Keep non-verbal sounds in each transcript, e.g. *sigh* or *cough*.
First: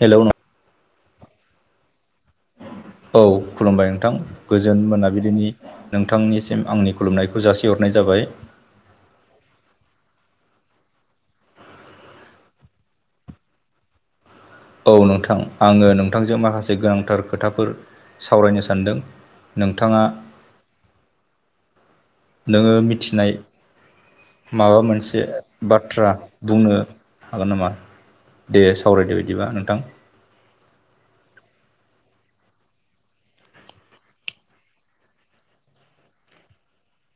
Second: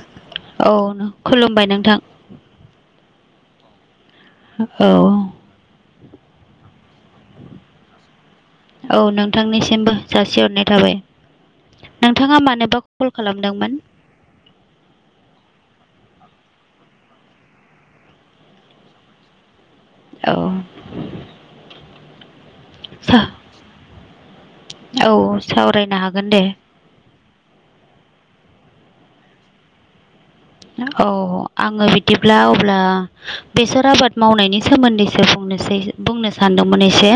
Hello. औ खुलुमबाय नोंथां। औ खुलुमबाय नोंथां। गोजोन औ मोनाबिलिनि नोंथांनिसिम आंनि खुलुमनायखौ जासिहरनाय जाबाय। औ नोंथांनिसिमबो जासिहरनाय थाबाय। नोंथाङा मानोबा कल खालामदोंमोन? औ नोंथां आङो नोंथांजों माखासे गोनांथार खोथाफोर सावरायनो सानदों नोंथाङा औ नोङो सा मिथिनाय माबा मोनसे औ सावरायनो बाथ्रा हागोन दे बुंनो हागोन नामा दे सावरायदो बिदिबा नोंथां औ आङो बिदिब्ला अब्ला बेसर आबाद मावनायनि सोमोन्दैसो बुंनोसै बुंनो सानदोंमोन एसे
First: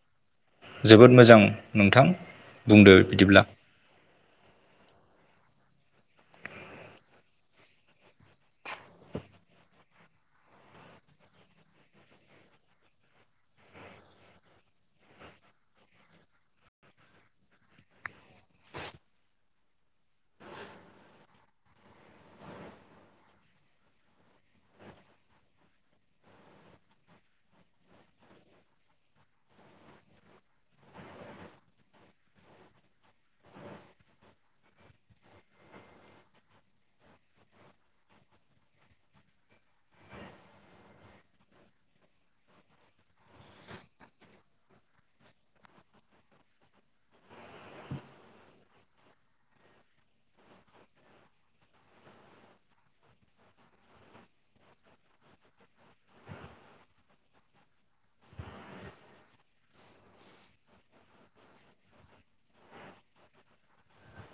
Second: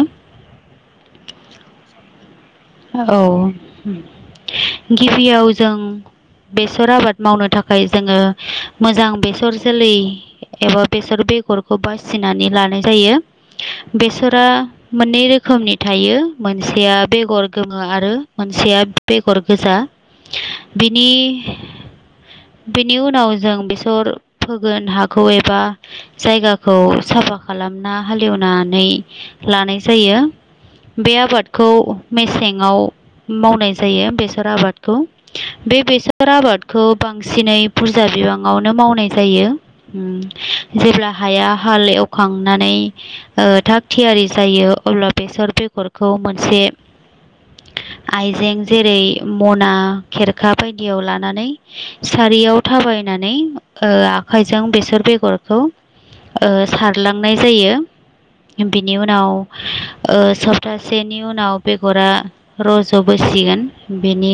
जोबोद मोजां नोंथां बुंदो बिदिब्ला औ गिबियाव जों बेसर आबाद मावनो थाखाय जोङो मोजां बेसर जोलै एबा बेसर बेगरखौ बासिनानै लानाय जायो। बेसरा मोननै रोखोमनि थायो मोनसेया बेगर गोमो आरो मोनसेया बेगर गोजा बिनि बेनि उनाव जों बेसर फोगोन हाखौ एबा जायगाखौ साफा खालामना हालेवनानै लानाय जायो। बे आबादखौ मेसेंङाव मावनाय जायो बेसर आबादखौ। बे बेसर आबादखौ बांसिनै बुरजा बिबाङावनो मावनाय जायो। उम जेब्ला हाया हाल एवखांनानै ओ थाग थियारि जायो अब्ला बेसर बेगरखौ मोनसे आइजें जेरै मना खेरखा बायदियाव लानानै सारियाव थाबायनानै ओ आखाइजों बेसर बेगरखौ ओ सारलांनाय जायो। बिनि उनाव ओ सप्तासेनि उनाव बेगरा रज'बोसिगोन बेनि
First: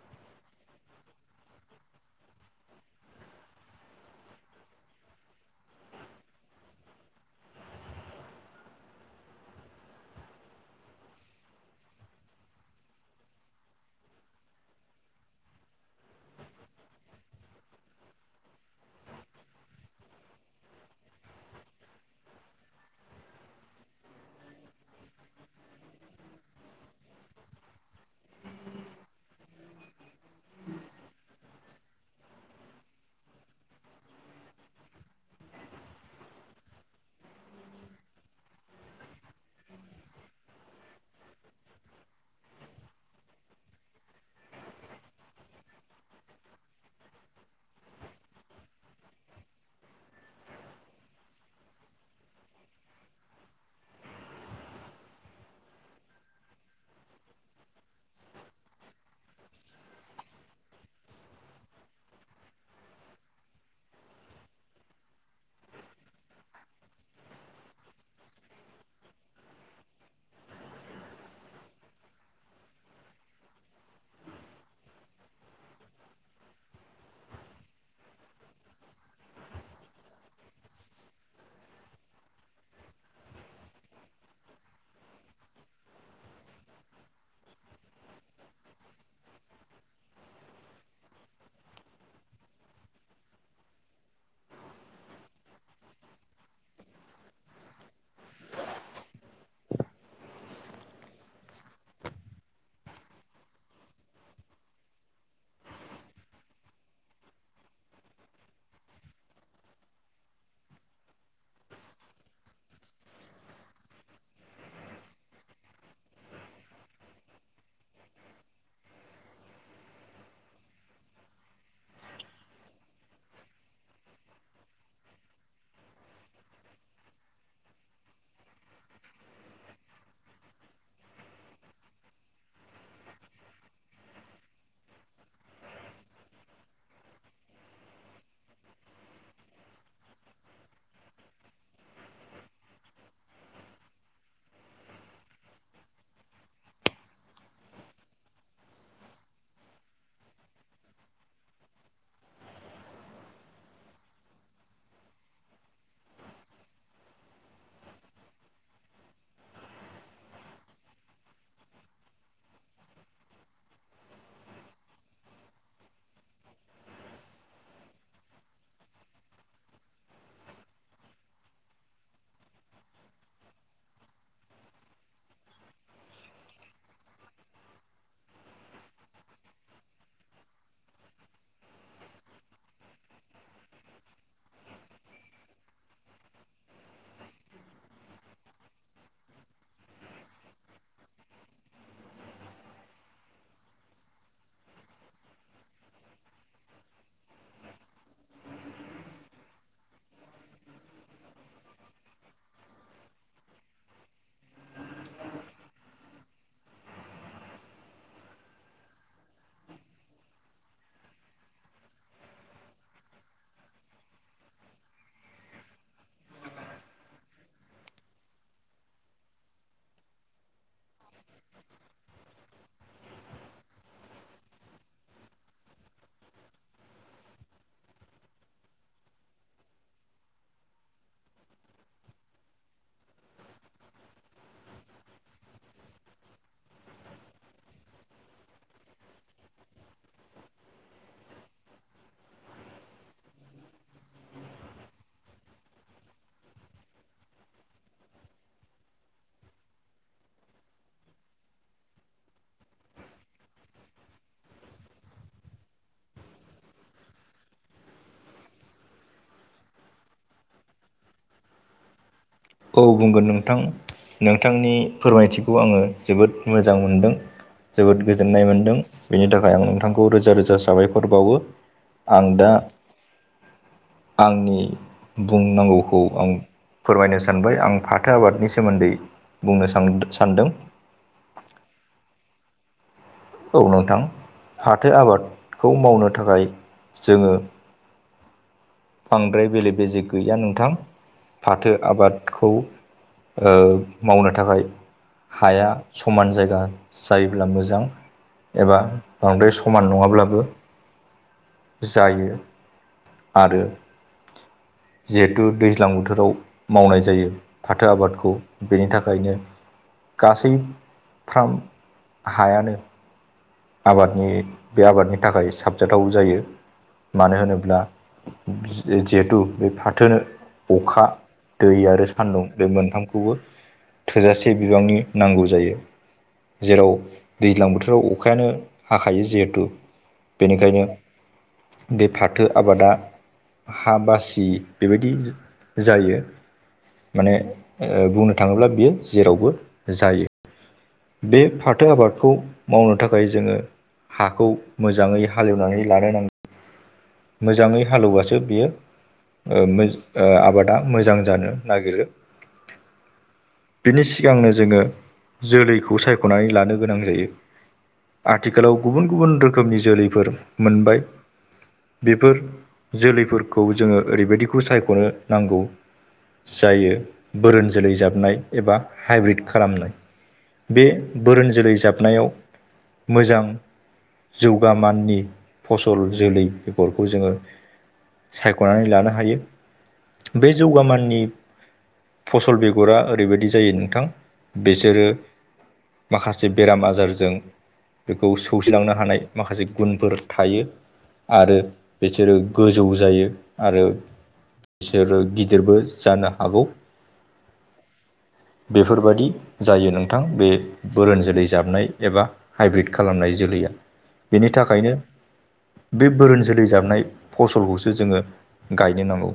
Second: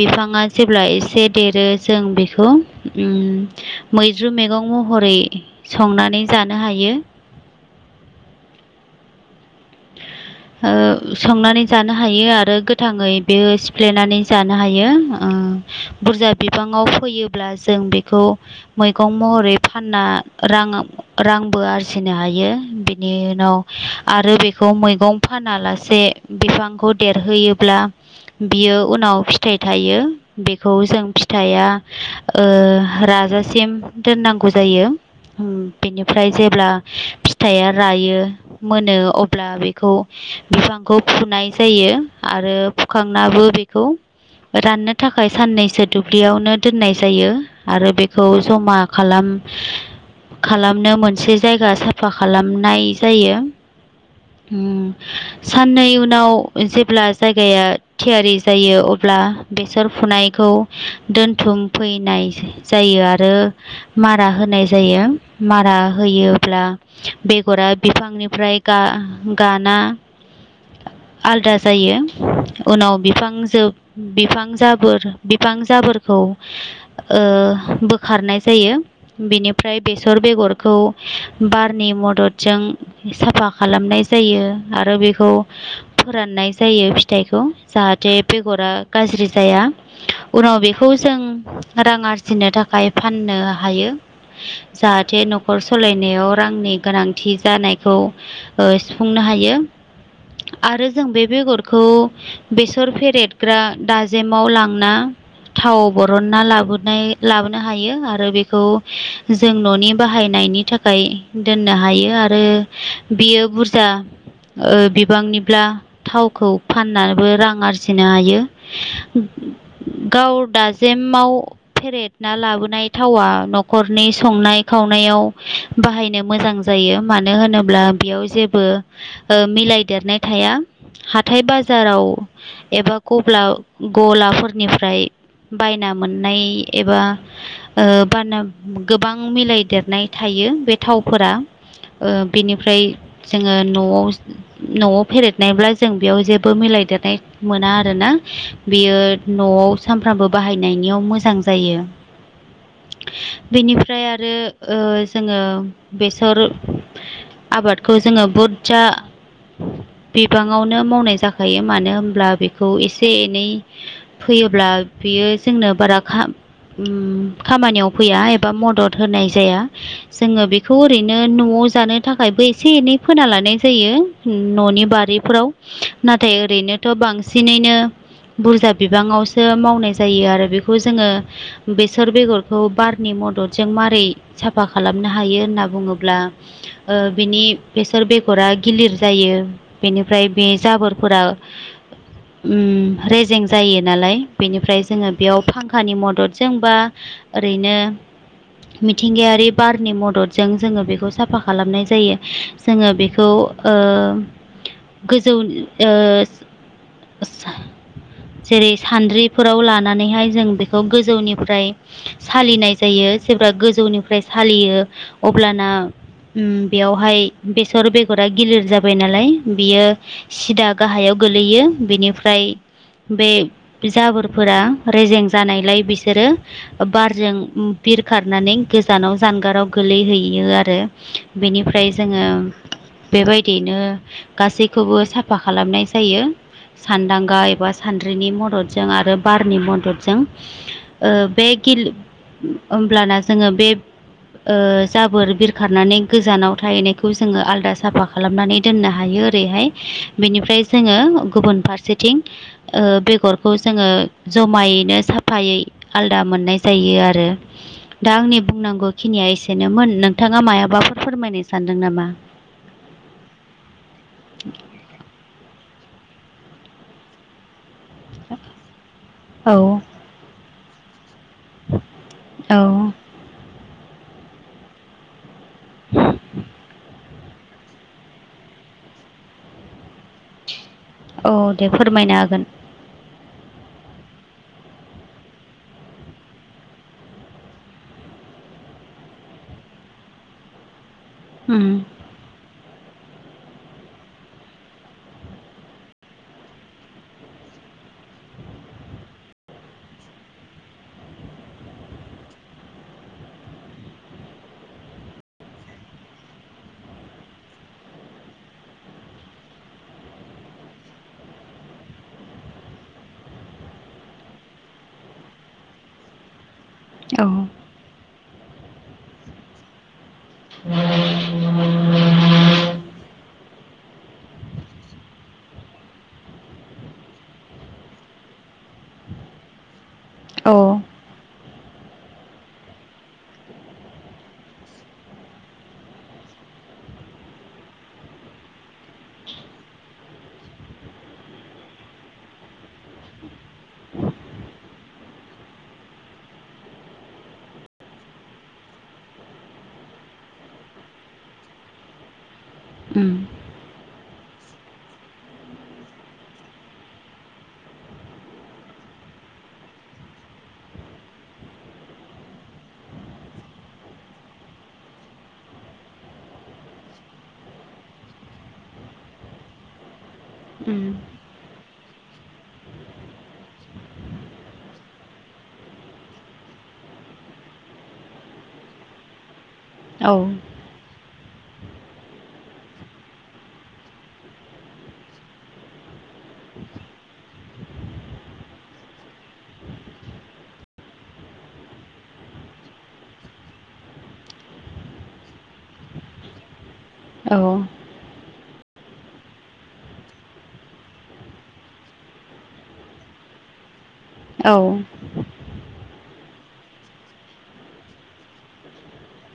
बिफाङा जेब्ला एसे देरो जों बेखौ उम मैद्रु मैगं महरै संनानै जानो हायो। *inaudible* ओ संनानै जानो हायो आरो गोथाङै बेयो सिफ्लेनानै जानो हायो ओ बुरजा बिबाङाव फैयोब्ला जों बेखौ मैगं महरै फानना रां रांबो आरजिनो हायो बिनि उनाव आरो बे खौ मैगं फानालासे बिफांखौ देरहोयोब्ला बियो उनाव फिथाइ थायो बेखौ जों फिथाइया ओ राजासिम दोननांगौ जायो। बेनिफ्राय जेब्ला फिथाइया रायो मोनो अ ब्ला बेखौ बिफांखौ फुनाय जायो आरो फुखांनाबो बेखौ राननो थाखाय साननैसो दुब्लियावनो दोननाय जायो आरो बेखौ जमा खालाम खालामनो मोनसे जायगा साफा खालामनाय जायो। उम साननै उनाव जेब्ला जायगाया थियारि जायो अब्ला बेसर फुनायखौ दोनथुम फैनाय जायो आरो मारा होनाय जायो मारा होयोब्ला बेगरा बिफांनिफ्राय गा-गाना आलदा जायो उनाव बिफां जोब बिफां जाबोर बिफां जाबोरखौ ओ बोखारनाय जायो बेनिफ्राय बेसर बेगरखौ बारनि मददजों साफा खालामनाय जायो आरो बेखौ फोराननाय जायो फिथाइखौ जाहाथे बेगरा गाज्रि जाया उनाव बेखौ जों रां आरजिनो थाखाय फाननो हायो जाहाथे न'खर सलायनायाव रांनि गोनांथि जानायखौ ओ सुफुंनो हायो आरो जों बे बेगरखौ बेसर फेरेदग्रा दाजेमाव लांना थाव बरनना लाबोनाय लाबोनो हायो आरो बेखौ जों न'नि बाहायनायनि था खाय दोननो हायो आरो बियो बुरजा ओ बिबांनिब्ला थावखौ फाननाबो रां आरजिनो हायो। गाव दाजेमाव फेरेदना लाबोनाय थावा न'खरनि संनाय खावनायाव बाहायनो मोजां जायो मानो होनोब्ला बेयाव जेबो ओ मिलायदेरनाय थाया हाथाय बाजाराव एबा गब्ला गलाफोरनिफ्राय बायना मोननाय एबा ओ बाना गोबां मिलायदेरनाय थायो बे थावफोरा ओ बेनिफ्राय जोङो न'आव न'आव फेरदनायब्ला जों बेयाव जेबो मिलायदेरनाय मोना आरोना बेयो न'आव सानफ्रामबो बाहायनायनियाव मोजां जायो। *inaudible* बेनिफ्राय आरो ओ जोङो बेसर आबादखौ जोङो बुदजा बिबाङावनो मावनाय जाखायो मानो होनब्ला बेखौ एसे एनै फैयोब्ला बियो जोंनो बारा खा औम खामानियाव फैया एबा मदद होनाय जाया। जोङो बेखौ ओरैनो न'आव जानो थाखाय बै एसे एनै फोना लानाय जायो न'नि बारिफोराव नाथाय ओरैनोथ' बांसिनैनो बुरजा बिबाङावसो मावनाय जायो आरो बेखौ जोङो बेसर बेगरखौ बारनि मददजों मारै साफा खालामनो हायो होनना बुङोब्ला ओ बेनि बेसर बेगरा गिलिर जायो बेनिफ्राय बे जाबोरफोरा *inaudible* उम रेजें जायो नालाय बेनिफ्राय जोङो बेयाव फांखानि मददजों बा ओरैनो मिथिंगायारि बारनि मददजों जोङो बेखौ साफा खालामनाय जायो जोङो बेखौ ओ गोजौ ओ आदसा जेरै सान्द्रिफोराव लानानैहाय जों बेखौ गोजौनिफ्राय सालिनाय जायो जेब्ला गोजौनिफ्राय सालियो अब्लाना उम बेयावहाय बेसर बेगरा गिलिर जाबाय नालाय बियो सिदा गाहायाव गोलैयो बिनिफ्राय बे जाबोरफोरा रेजें जानायलाय बिसोरो बारजों बिरखारनानै गोजानाव जानगाराव गोलैहैयो आरो बेनिफ्राय जोङो बेबायदियैनो गासैखोबो साफा खालामनाय जायो। सानदांगा एबा सानद्रिनि मददजों आरो बारनि मददजों। ओ बे गिलि ओमब्लाना जोङो बे ओ जाबोर बिरखारनानै गोजानाव थाहैनायखौ जोङो आलादा साफा खालामनानै दोननो हायो ओरैहाय बेनिफ्राय जोङो गुबुन फारसेथिं ओ बेगरखौ जोङो जमायैनो साफायै आलादा मोननाय जायो आरो। दा आंनि बुंनांगौ खिनिया एसेनोमोन नोंथाङा मायाबाफोर फोरमायनो सानदों नामा औ बुंगोन नोंथां। नोंथांनि फोरमायथिखौ आङो जोबोद मोजां मोनदों जोबोद गोजोननाय मोन्दों बेनि थाखाय आं औ नोंथांखौ रोजा रोजा साबायखर बावो आं दा औ आंनि बुंनांगौखौ आं फोरमायनो सानबाय आं फाथो आबादनि सोमोन्दै बुंनो सान सानदों। औ दे फोरमायनो हागोन। औ नोंथां फाथो आबादखौ मावनो थाखाय जोङो बांद्राय बेले बेजे गैया नोंथां हागोन फाथो आबादखौ ओ मावनो थाखाय हाया समान जायगा जायोब्ला मोजां एबा बांद्राय समान नङाब्लाबो जायो। आरो जिहेथु दैज्लां बोथोराव मावनाय जायो। फाथो आबादखौ बेनि थाखायनो गासैफ्राम हायानो आबादनि बे आबादनि थाखाय साबजाथाव जायो मानो होनोब्ला जिहेथु बे फाथोनो अखा दै आरो सान्दुं बे मोनथामखौबो थोजासे बिबांनि नांगौ जायो जेराव दैज्लां बोथोराव अखायानो हाखायो जिहेथु उम औ बेनिखायनो बे फाथो आबादा हा बासि बेबायदि जायो माने बुंनो थाङोब्ला बियो जेरावबो जायो बे फाथो आबादखौ मावनो थाखाय जोङो हाखौ मोजाङै हालेवनानै लानो नांगोन मोजाङै हालेवबासो बियो ओ आबादा मोजां जानो नागिरो ओम बिनि सिगांनो जोङो जोलैखौ सायख'नानै लानो गोनां जायो आथिखालाव गुबुन गुबुन रोखोमनि जोलैफोर मोनबाय बेफोर जोलैफोरखौ जोङो ओरैबायदिखौ सायख'नो नांगौ जायो बोरोन जोलै जाबनाय एबा हाइब्रिद खालामनाय उम बे बोरोन जोलै जाबनायाव मोजां जौगा माननि फसल जोलै बेगरखौ जोङो सायख'नानै लानो हायो औ जौगाामाननि फसल बेगरा ओरैबायदि जायो नोंथां बिसोरो माखासे बेराम आजारजों बेखौ सौसिलांनो हानाय माखासे गुनफोर थायो आरो बिसोरो गोजौ जायो आरो बिसोरो गिदिरबो जानो हागौ औ बेफोरबायादि जायो नों गोथां बे बोरोन जोलै जाबनाय एबा हाइब्रिद खालामनाय जोलैया बेनि औ थाखायनो बे बोरोन जोलै जाबनाय फसलखौसो जोङो गायनो नांगौ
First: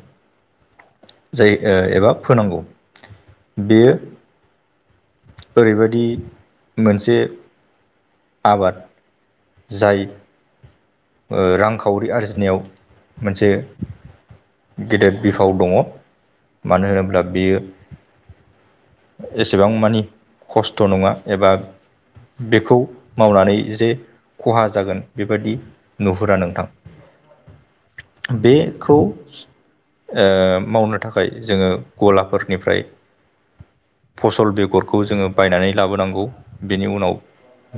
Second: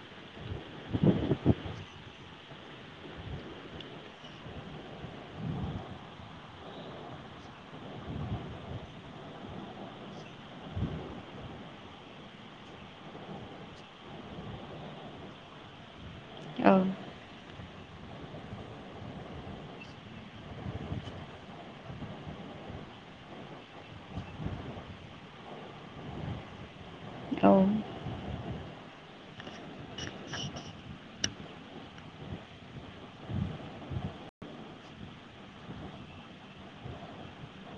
जायो एबा फोनांगौ बेयो ओरैबादि मोनसे आबाद जाय ओ रांखावरि आरजिनायाव मोनसे गेदेद बिफाव दङ। औ मानो होनोब्ला बेयो एसेबां मानि खस्थ' नङा एबा बेखौ मावनानै जे खहा जागोन बेबादि नुहुरा नोंथां। औ बेखौ मावनो थाखाय जोङो गलाफोरनिफ्राय फसल बेगर खौ जोङो बायनानै लाबोनांगौ बेनि उनाव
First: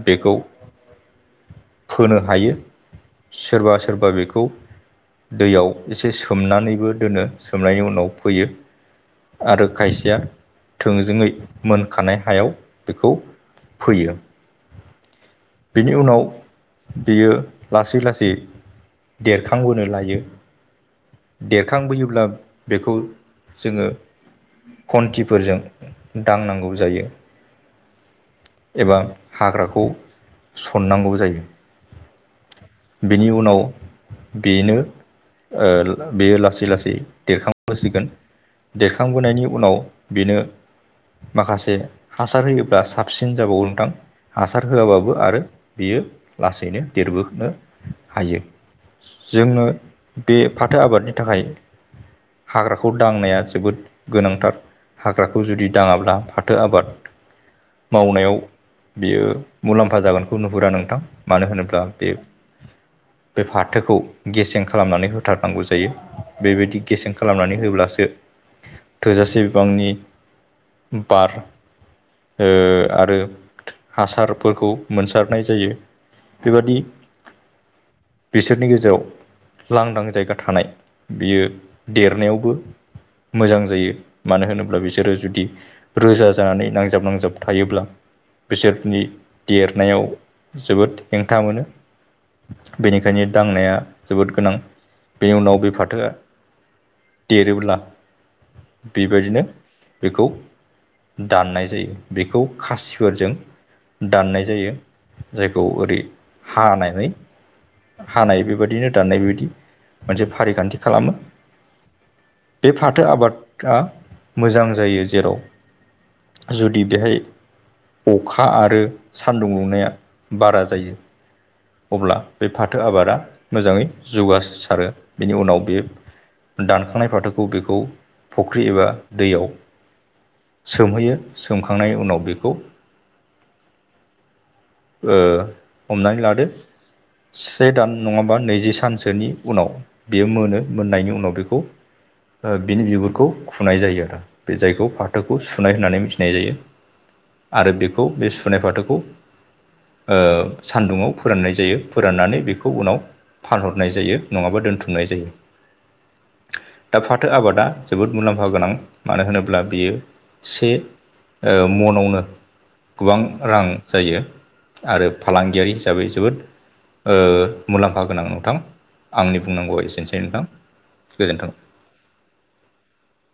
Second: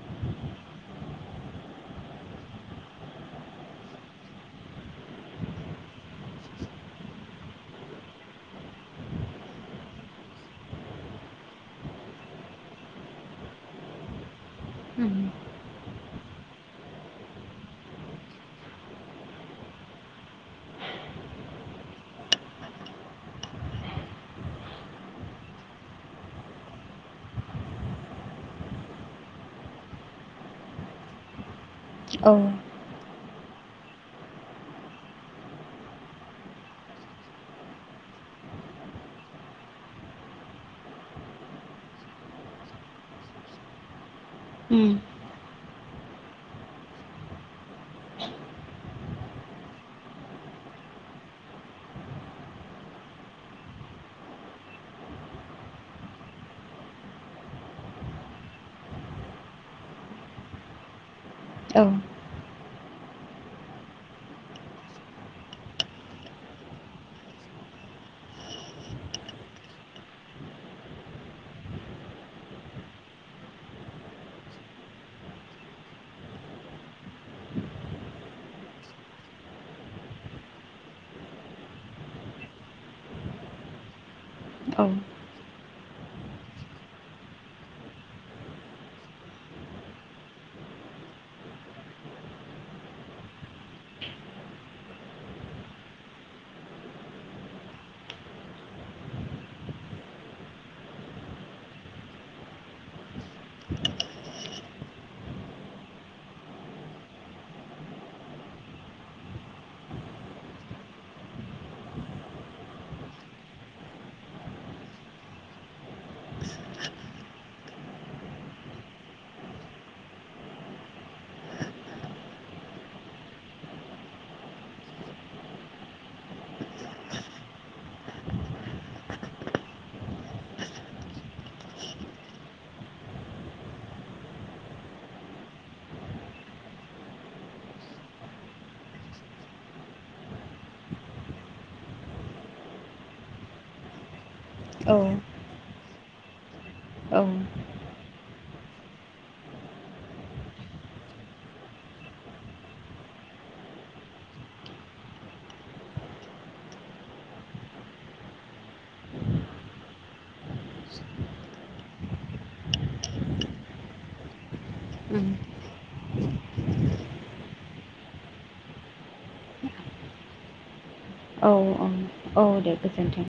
बेखौ फोनो हायो सोरबा सोरबा बेखौ दैयाव एसे सोमनानैबो दोनो सोमनायनि उनाव फोयो आरो खायसेया थोंजोङै मोन खानाय हायाव बेखौ फैयो। उम बिनि उनाव बियो लासै लासै देरखांबोनो लायो। देरखांबोयोब्ला बेखौ जोङो खन्थिफोरजों दांनांगौ जायो। एबा हाग्राखौ सननांगौ जायो। ओं बेनि उनाव बेनो ओ बेयो लासै लासै देरखांबोसिगोन। देरखांबोनायनि उनाव बेनो माखासे हासार होयोब्ला साब सिन जाबावो नोंथां हासार होआबाबो आरो बेयो लासैनो देरबोखोनो हायो। जोङो बे फाथो आबादनि थाखाय हाग्राखौ दांनाया जोबोद गोनांथार हाग्राखौ जुदि दाङाब्ला फाथो आबाद मावनायाव बेयो मुलाम्फा जागोनखौ नुहुरा नोंथां। मानो होनोब्ला बे औ बे फाथोखौ गेसें खालामनानै होथारनांगौ जायो। बेबायदि गेसें खालामनानै होब्लासो थोजासे बिबांनि बार ओ आरो हासारफोरखौ मोनसारनाय जायो बेबादि बिसोरनि गेजेराव लांदां जायगा थानाय बेयो देरनायावबो मोजां जायो। मानो होनोब्ला उम बिसोरो जुदि रोजा जानानै नांजाब नांजाब थायोब्ला बिसोरनि देरनायाव जोबोद हेंथा मोनो। बेनिखायनो दांनाया जोबोद गोनां बे उनाव बे फाथोआ देरोब्ला बेबायदिनो बेखौ दाननाय जायो। बेखौ खासिफोरजों दाननाय जायो जायखौ ओरै हानानै हानाय बेबायदिनो दाननाय बेबायदि मोनसे फारिखान्थि खालामो। बे फाथो आबादआ मोजां जायो जेराव बि बेहाय अखा आरो सानदुं दुंनाया बारा जायो। अब्ला बे फाथो आबादा मोजाङै जौगासारो बेनि उनाव बे दानखांनाय फाथोखौ बेखौ फुख्रि एबा दैयाव सोमहैयो सोमखांनाय उनाव बेखौ ओ हमनानै लादो से दान नङाबा नैजि सानसोनि उनाव बेयो मोनो मोननायनि उनाव बेखौ ओ बिनि बिगुरखौ खुनाय जायो आरो। बे जायखौ औ फाथोखौ सुनाय होननानै मिथिनाय जायो। औ आरो बेखौ बे सुनाय फाथोखौ ओ सान्दुङाव फोराननाय जायो फोराननानै बेखौ उनाव फानहरनाय जायो नङाबा दोनथुमनाय जायो। दा फाथो आबादा जोबोद मुलाम्फा गोनां मानो होनोब्ला बियो से ओ मनावनो गोबां रां जायो। आरो उम फालांगियारि हिसाबै जोबोद ओ मुलाम्फा गोनां नोंथां आंनि बुंनांगौआ एसेनोसै नोंथां। औ गोजोन्थों औ औ दे गोजोन्थों।